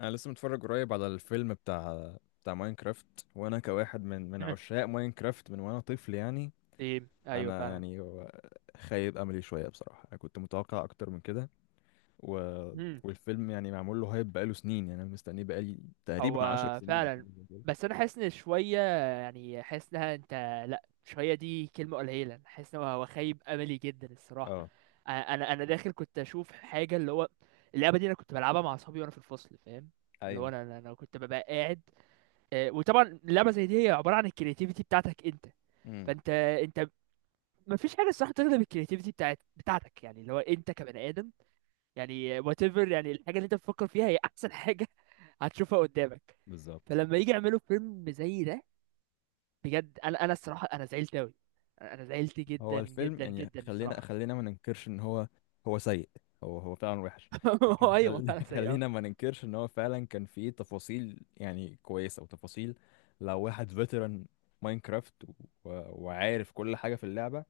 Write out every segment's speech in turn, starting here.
انا لسه متفرج قريب على الفيلم بتاع ماينكرافت، وانا كواحد من عشاق ماينكرافت من وانا طفل يعني. ايه، ايوه انا فعلا. يعني خايب املي شويه بصراحه. انا كنت متوقع اكتر من كده و... امم والفيلم يعني معمول له هايب بقاله سنين. يعني انا مستنيه بقالي تقريبا عشر هو سنين او فعلا. حاجه زي كده. بس انا حاسس ان شويه، يعني حاسس انها انت، لا شويه دي كلمه قليله. أنا حاسس ان هو خيب املي جدا الصراحه. اه، انا داخل كنت اشوف حاجه، اللي هو اللعبه دي انا كنت بلعبها مع اصحابي وانا في الفصل، فاهم؟ اللي هو ايوه. انا كنت ببقى قاعد. وطبعا اللعبه زي دي هي عباره عن الكرياتيفيتي بتاعتك انت. امم. فانت انت مفيش حاجه الصراحه تغلب الكرياتيفيتي بتاعتك، يعني اللي هو انت كبني ادم، يعني whatever، يعني الحاجة اللي انت بتفكر فيها هي احسن حاجة هتشوفها قدامك. بالظبط. فلما يجي يعملوا فيلم زي ده، بجد انا، الصراحة انا زعلت اوي. انا زعلت هو جدا الفيلم جدا يعني جدا خلينا الصراحة. خلينا ما ننكرش ان هو سيء، هو فعلا وحش. لكن ايوه ما فعلا سيء أوي. خلينا ما ننكرش ان هو فعلا كان فيه تفاصيل يعني كويسة وتفاصيل. لو واحد فيتران ماينكرافت وعارف كل حاجة في اللعبة،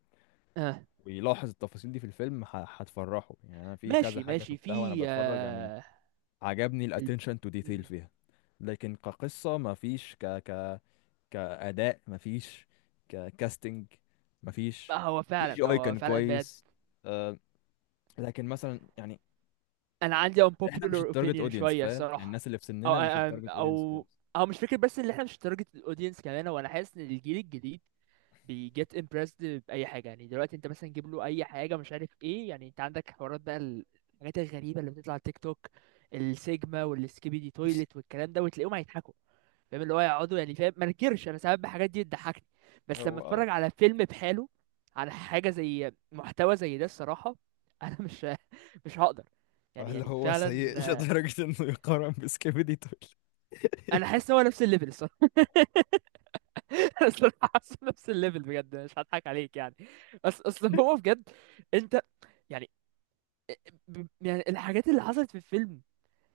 اه ويلاحظ التفاصيل دي في الفيلم، هتفرحه يعني. انا في كذا ماشي حاجة ماشي، شفتها وانا في بتفرج يعني. آه عجبني ال... الاتنشن تو ديتيل مم. فيها. لكن كقصة ما فيش، كأداء مفيش، ككاستنج لا، مفيش. هو سي فعلا جي اي هو كان فعلا بجد. كويس. آه، لكن مثلا يعني انا عندي احنا مش unpopular التارجت opinion اودينس، شوية فاهم؟ يعني الصراحة. الناس اللي في او سننا مش او التارجت اودينس او, خالص. أو مش فكرة بس ان احنا مش درجة الاودينس كمان، وانا حاسس ان الجيل الجديد بيجيت امبرسد باي حاجه. يعني دلوقتي انت مثلا جيب له اي حاجه مش عارف ايه، يعني انت عندك حوارات بقى، الحاجات الغريبه اللي بتطلع على تيك توك، السيجما والسكيبي دي تويلت والكلام ده، وتلاقيهم هيضحكوا. فاهم اللي هو يقعدوا، يعني فاهم ما نكرش انا ساعات الحاجات دي بتضحكني. بس لما هو اتفرج على فيلم بحاله، على حاجه زي محتوى زي ده الصراحه، انا مش هقدر. يعني هل يعني هو فعلا سيء لدرجة انه يقارن بسكيبيدي تول؟ انا حاسس هو نفس الليفل الصراحه. الصراحه حاسه نفس الليفل بجد، مش هضحك عليك يعني. اصل هو بجد انت يعني، يعني الحاجات اللي حصلت في الفيلم،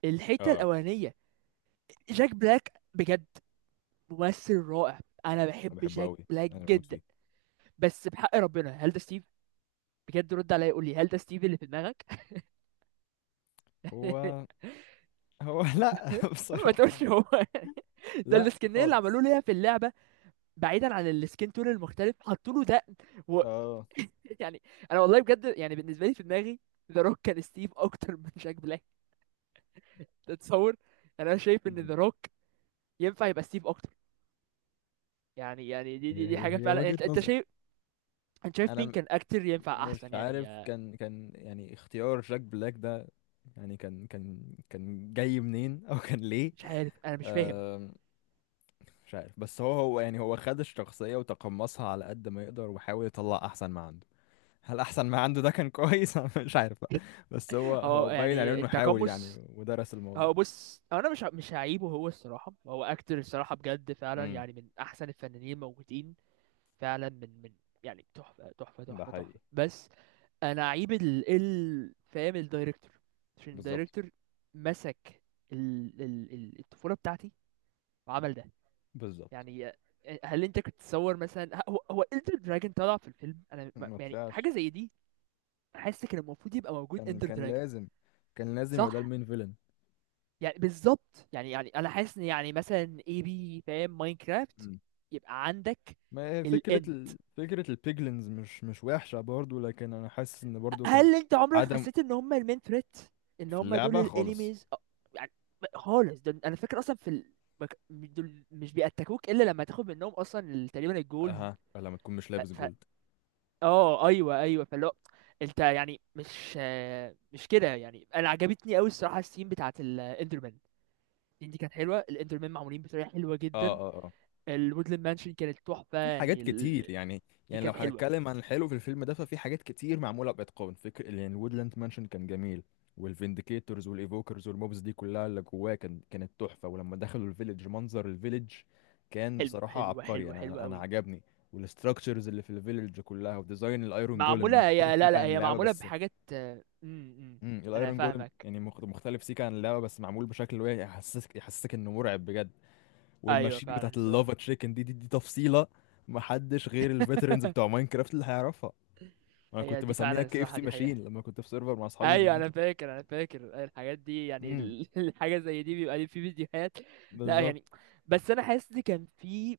الحته اه، الاولانيه. جاك بلاك بجد ممثل رائع، انا انا بحب بحبه جاك قوي، بلاك انا بموت جدا. فيه. بس بحق ربنا هل ده ستيف؟ بجد رد عليا قول لي هل ده ستيف اللي في دماغك؟ هو هو لا ما بصراحة. تقولش هو يعني. ده لا السكنيه اللي خالص. عملوه ليها في اللعبه، بعيدا عن السكين تون المختلف حطوا له دقن. اه. يعني انا والله بجد، يعني بالنسبه لي في دماغي ذا روك كان ستيف اكتر من جاك بلاك. تتصور؟ يعني انا شايف ان مم. ذا روك ينفع يبقى ستيف اكتر. يعني يعني دي هي دي, دي هي حاجه هي فعلا. يعني وجهة انت نظر. شايف، انت شايف مين انا كان اكتر ينفع مش احسن يعني عارف، كان كان يعني اختيار جاك بلاك ده يعني كان جاي منين، او كان ليه؟ مش عارف انا مش فاهم. أم، مش عارف. بس هو يعني هو خد الشخصية وتقمصها على قد ما يقدر، وحاول يطلع احسن ما عنده. هل احسن ما عنده ده كان كويس؟ أنا مش عارف بقى. بس هو هو هو باين عليه يعني انه حاول يعني، التقمص، ودرس الموضوع. هو بص هو انا مش هعيبه هو الصراحه، هو اكتر الصراحه بجد فعلا امم. يعني من احسن الفنانين الموجودين فعلا. من يعني تحفه تحفه ده تحفه حقيقي. تحفه بس انا عيب فاهم الدايركتور، عشان بالظبط. الدايركتور مسك الطفوله بتاعتي وعمل ده. بالظبط. يعني هل انت كنت تصور مثلا، هو اندر دراجون طلع في الفيلم؟ انا ما- ما يعني حاجه طلعش. زي دي. حاسس كان المفروض يبقى موجود كان اندر كان دراجون. لازم. كان لازم يبقى ده صح، المين فيلن. يعني بالظبط. يعني يعني انا حاسس ان يعني مثلا اي بي فاهم ماينكرافت، يبقى عندك ما هي فكرة الان. فكرة البيجلينز مش وحشة برضو، لكن أنا حاسس إن برضو كان... هل انت عمرك عدم. حسيت ان هم المين ثريت؟ ان في هم دول اللعبة خالص. الانيميز؟ يعني خالص، ده انا فاكر اصلا في دول مش بيأتاكوك الا لما تاخد منهم اصلا تقريبا الجول. اها، لما تكون مش ف... لابس ف... جولد. اه ايوه ايوه. فاللي هو انت يعني مش مش كده يعني. انا عجبتني قوي الصراحه السين بتاعت الاندرمان دي، كانت حلوه. الاندرمان معمولين بطريقه حلوه اه جدا. اه اه. الوودلاند مانشن كانت تحفه، في حاجات يعني كتير يعني. دي يعني لو كانت حلوه. هنتكلم عن الحلو في الفيلم ده ففي حاجات كتير معموله باتقان. فكر يعني الوودلاند مانشن كان جميل، والفينديكيتورز والايفوكرز والموبز دي كلها اللي جواه كان كانت تحفه. ولما دخلوا الفيليج، منظر الفيليج كان حلو بصراحه حلوه عبقري. حلوه حلوه انا قوي. عجبني. والاستراكشرز اللي في الفيليج كلها، وديزاين الايرون جولم معمولة، مختلف هي لا سيكا لا عن هي اللعبه، معمولة بس... بحاجات امم، امم، انا الايرون جولم فاهمك. يعني مختلف سيكا عن اللعبه، بس معمول بشكل اللي هو يحسسك انه مرعب بجد. ايوه والماشين فعلا بتاعت الصراحة. اللافا تشيكن دي تفصيله. محدش غير الفيترنز بتوع ماينكرافت اللي هيعرفها. انا هي كنت دي بسميها فعلا كي اف الصراحة، سي دي حقيقة. ماشين لما كنت في سيرفر مع اصحابي ايوه زمان. انا فاكر الحاجات دي. يعني امم. الحاجة زي دي بيبقى لي في فيديوهات. لا بالظبط. يعني بس انا حاسس ان كان في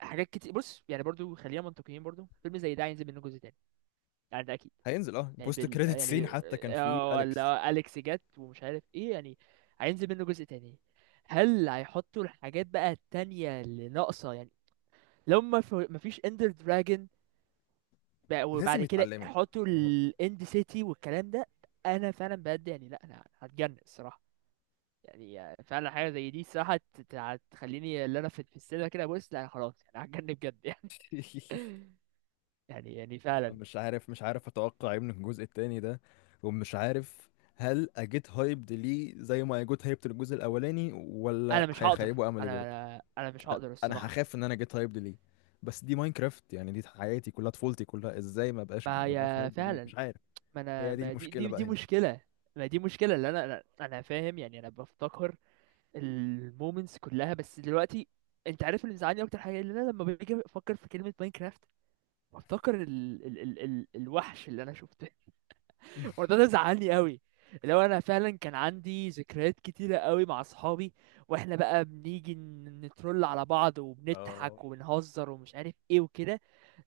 حاجات كتير. بص يعني برضو خلينا منطقيين، برضو فيلم زي ده هينزل منه جزء تاني، يعني ده اكيد. هينزل، اه، يعني بوست كريدت سين حتى كان فيه اه اليكس. ولا اليكس جت ومش عارف ايه يعني. هينزل منه جزء تاني، هل هيحطوا الحاجات بقى التانية اللي ناقصة؟ يعني لو ما فيش اندر دراجون، لازم وبعد كده يتعلموا. حطوا يعني هو... الاند سيتي والكلام ده. انا فعلا بجد يعني، لا انا هتجنن الصراحه. يعني فعلا حاجه زي دي الصراحه هتخليني اللي انا في في السينما كده بص لا خلاص، انا هتجنن بجد يعني. يعني يعني فعلا. مش عارف. اتوقع ايه من الجزء التاني ده، ومش عارف، هل اجيت هايبد ليه زي ما اجيت هايبد للجزء الاولاني، انا ولا مش هقدر، هيخيبوا املي انا برضه؟ انا أنا مش هقدر انا الصراحه يعني. هخاف ان انا جيت هايبد ليه. بس دي ماينكرافت يعني، دي حياتي كلها، طفولتي كلها. ازاي ما بقاش ما ما بقاش هي هايبد ليه؟ فعلا، مش عارف. ما انا، هي دي ما دي المشكله دي بقى دي هنا. مشكله. ما دي مشكله اللي انا فاهم. يعني انا بفتكر المومنتس كلها، بس دلوقتي انت عارف اللي مزعلني اكتر حاجه، اللي انا لما باجي افكر في كلمه ماينكرافت بفتكر الوحش اللي انا شفته. وده ده زعلني قوي. لو انا فعلا كان عندي ذكريات كتيره قوي مع اصحابي، واحنا بقى بنيجي نترول على بعض اه. وبنضحك وبنهزر ومش عارف ايه وكده.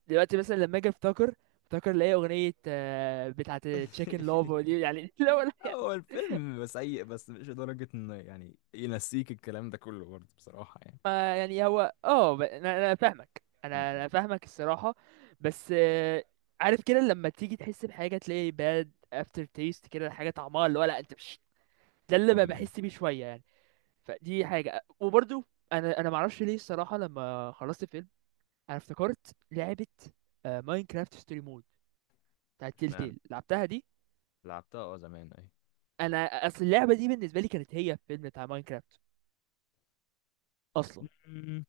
دلوقتي مثلا لما اجي افتكر، افتكر الاقي اغنيه بتاعه تشيكن لوف دي يعني. لو هو الفيلم سيء، بس مش لدرجة ان يعني ينسيك الكلام ده كله برضه بصراحة يعني. ما يعني هو اه، انا فاهمك، انا فاهمك الصراحه. بس عارف كده لما تيجي تحس بحاجه تلاقي باد افتر تيست كده، حاجه طعمها اللي هو لا انت مش. ده اللي امم. بحس بيه شويه يعني. فدي حاجه. وبرضو انا معرفش ليه الصراحه، لما خلصت الفيلم انا افتكرت لعبه ماينكرافت ستوري مود بتاعت تيل اشمعنى؟ تيل، لعبتها دي. لعبتها، اه، زمان اهي. انا اصل اللعبه دي بالنسبه لي كانت هي الفيلم بتاع ماينكرافت اصلا. مم.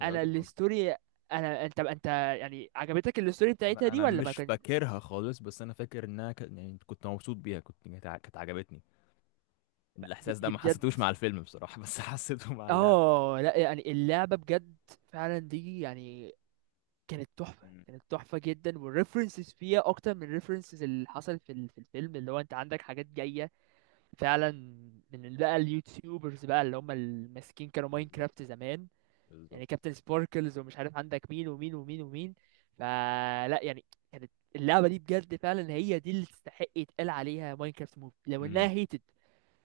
هي وجهة نظر. الستوري، انت يعني عجبتك الستوري بتاعتها انا دي انا ولا ما مش كان؟ فاكرها خالص، بس انا فاكر انها، يعني كنت مبسوط بيها، كنت، كانت عجبتني. دي, الاحساس ده دي ما بجد حسيتوش مع الفيلم بصراحة، بس حسيته مع اللعبة. اه. لا يعني اللعبة بجد فعلا دي يعني كانت تحفة، مم. كانت تحفة جدا. والريفرنسز فيها اكتر من الريفرنسز اللي حصلت في في الفيلم. اللي هو انت عندك حاجات جاية فعلا من بقى اليوتيوبرز بقى اللي هم الماسكين كانوا بالظبط. ماينكرافت زمان. بالظبط. يعني كابتن سباركلز ومش عارف عندك مين ومين ومين ومين. فلا يعني، كانت اللعبة دي بجد فعلا هي دي اللي تستحق يتقال عليها ماينكرافت موف، لو امم. انها هيتد.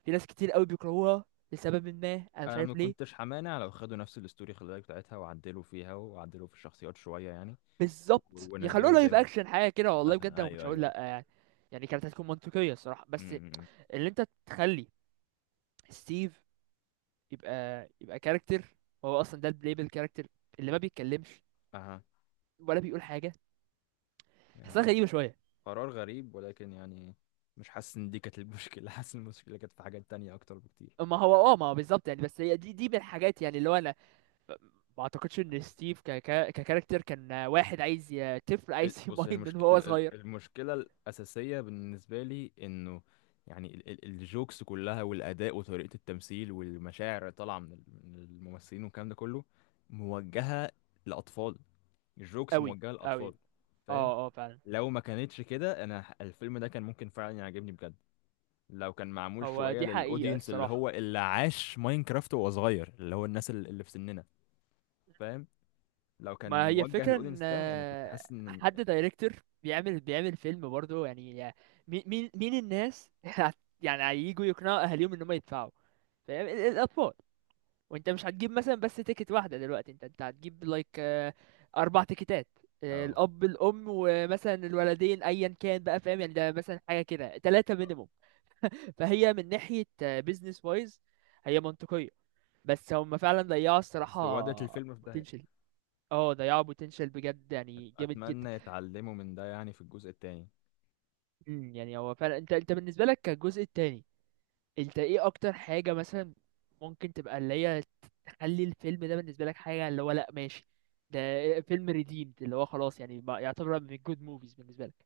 في ناس كتير قوي بيكرهوها لسبب ما انا مش انا ما عارف ليه. كنتش همانع لو خدوا نفس الاستوري، خلي بالك، بتاعتها، وعدلوا فيها وعدلوا في الشخصيات شويه يعني، و- بالظبط، يخلوها ونزلوها زي لايف ما هي. اكشن حاجة كده، والله بجد مثلا انا ما كنتش ايوه، هقول ايوه، أيوة. لا يعني. يعني كانت هتكون منطقية الصراحة. بس امم. اللي انت تخلي ستيف يبقى كاركتر، هو اصلا ده البلايبل كاركتر اللي ما بيتكلمش اها. ولا بيقول حاجة، تحسها يعني غريبة شوية. قرار غريب، ولكن يعني مش حاسس ان دي كانت المشكله. حاسس إن المشكله كانت في حاجات تانية اكتر بكتير. ما هو اه، ما هو بالظبط يعني، بس هي دي، دي من الحاجات. يعني اللي هو انا ما اعتقدش ان ستيف ك ك ككاركتر كان واحد عايز، طفل عايز بص، هي يماين من وهو صغير. المشكلة الأساسية بالنسبة لي إنه يعني الجوكس كلها، والأداء وطريقة التمثيل، والمشاعر اللي طالعة من الممثلين، والكلام ده كله موجهة لأطفال. الجوكس قوي موجهة قوي. لأطفال. فاهم؟ اه اه فعلا، لو ما كانتش كده أنا الفيلم ده كان ممكن فعلا يعجبني بجد. لو كان معمول هو شوية دي حقيقة للأودينس اللي هو الصراحة. اللي عاش ماينكرافت وهو صغير، اللي هو الناس اللي في سننا، فاهم؟ لو كان ما هي موجه فكرة ان للأودينس ده يعني كنت حاسس إن... حد دايركتور بيعمل فيلم برضه، يعني مين الناس؟ يعني هيجوا يقنعوا اهاليهم ان هم يدفعوا، فاهم؟ الاطفال. وانت مش هتجيب مثلا بس تيكت واحدة دلوقتي، انت هتجيب لايك اربع تيكتات. اه. الاب الام ومثلا الولدين ايا كان بقى، فاهم يعني؟ ده مثلا حاجة كده ثلاثة مينيموم. فهي من ناحية بيزنس وايز هي منطقية، بس هم فعلا ضيعوا بس ودت الصراحة الفيلم في ده. بوتنشال. اه ضيعوا بوتنشال بجد يعني جامد جدا. اتمنى يتعلموا من ده يعني في الجزء التاني. مم، يعني هو فعلا، انت بالنسبة لك كالجزء التاني، انت ايه اكتر حاجة مثلا ممكن تبقى اللي هي تخلي الفيلم ده بالنسبة لك حاجة اللي هو لأ ماشي، ده فيلم ريديمد اللي هو خلاص يعني بقى يعتبر من جود موفيز بالنسبة لك؟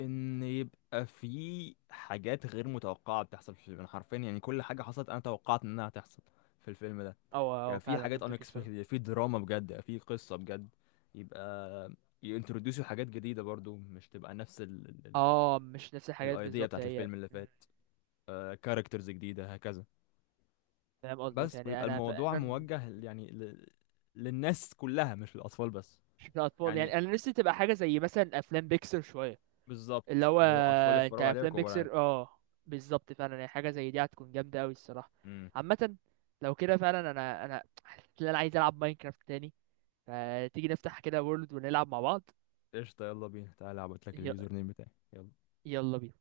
ان يبقى في حاجات غير متوقعه بتحصل في الفيلم. أنا حرفيا يعني كل حاجه حصلت انا توقعت انها هتحصل في الفيلم ده. اه اه يعني في فعلا، حاجات منطقي unexpected، الصراحة. يعني في دراما بجد، يعني في قصه بجد. يبقى ينتروديوسوا حاجات جديده برضو، مش تبقى نفس اه مش نفس الحاجات الايديا بالظبط، بتاعت هي الفيلم اللي مم، فات. كاركترز جديده هكذا. فاهم قصدك بس، يعني ويبقى انا الموضوع فعلا. موجه، يعني، للناس كلها مش للاطفال بس. مش من الاطفال، يعني يعني انا نفسي تبقى حاجة زي مثلا افلام بيكسر شوية. اللي بالظبط، هو اللي هو اطفال انت يتفرجوا عليها افلام وكبار عادي. بيكسر اه، بالظبط فعلا. يعني حاجة زي دي هتكون جامدة اوي الصراحة امم. عامة. لو كده فعلا انا، حاسس ان انا عايز العب ماينكرافت تاني. فتيجي نفتح كده وورلد ونلعب مع بعض. قشطة، يلا بينا، تعالى ابعت لك ي- اليوزر نيم بتاعي، يلا. يلا بينا.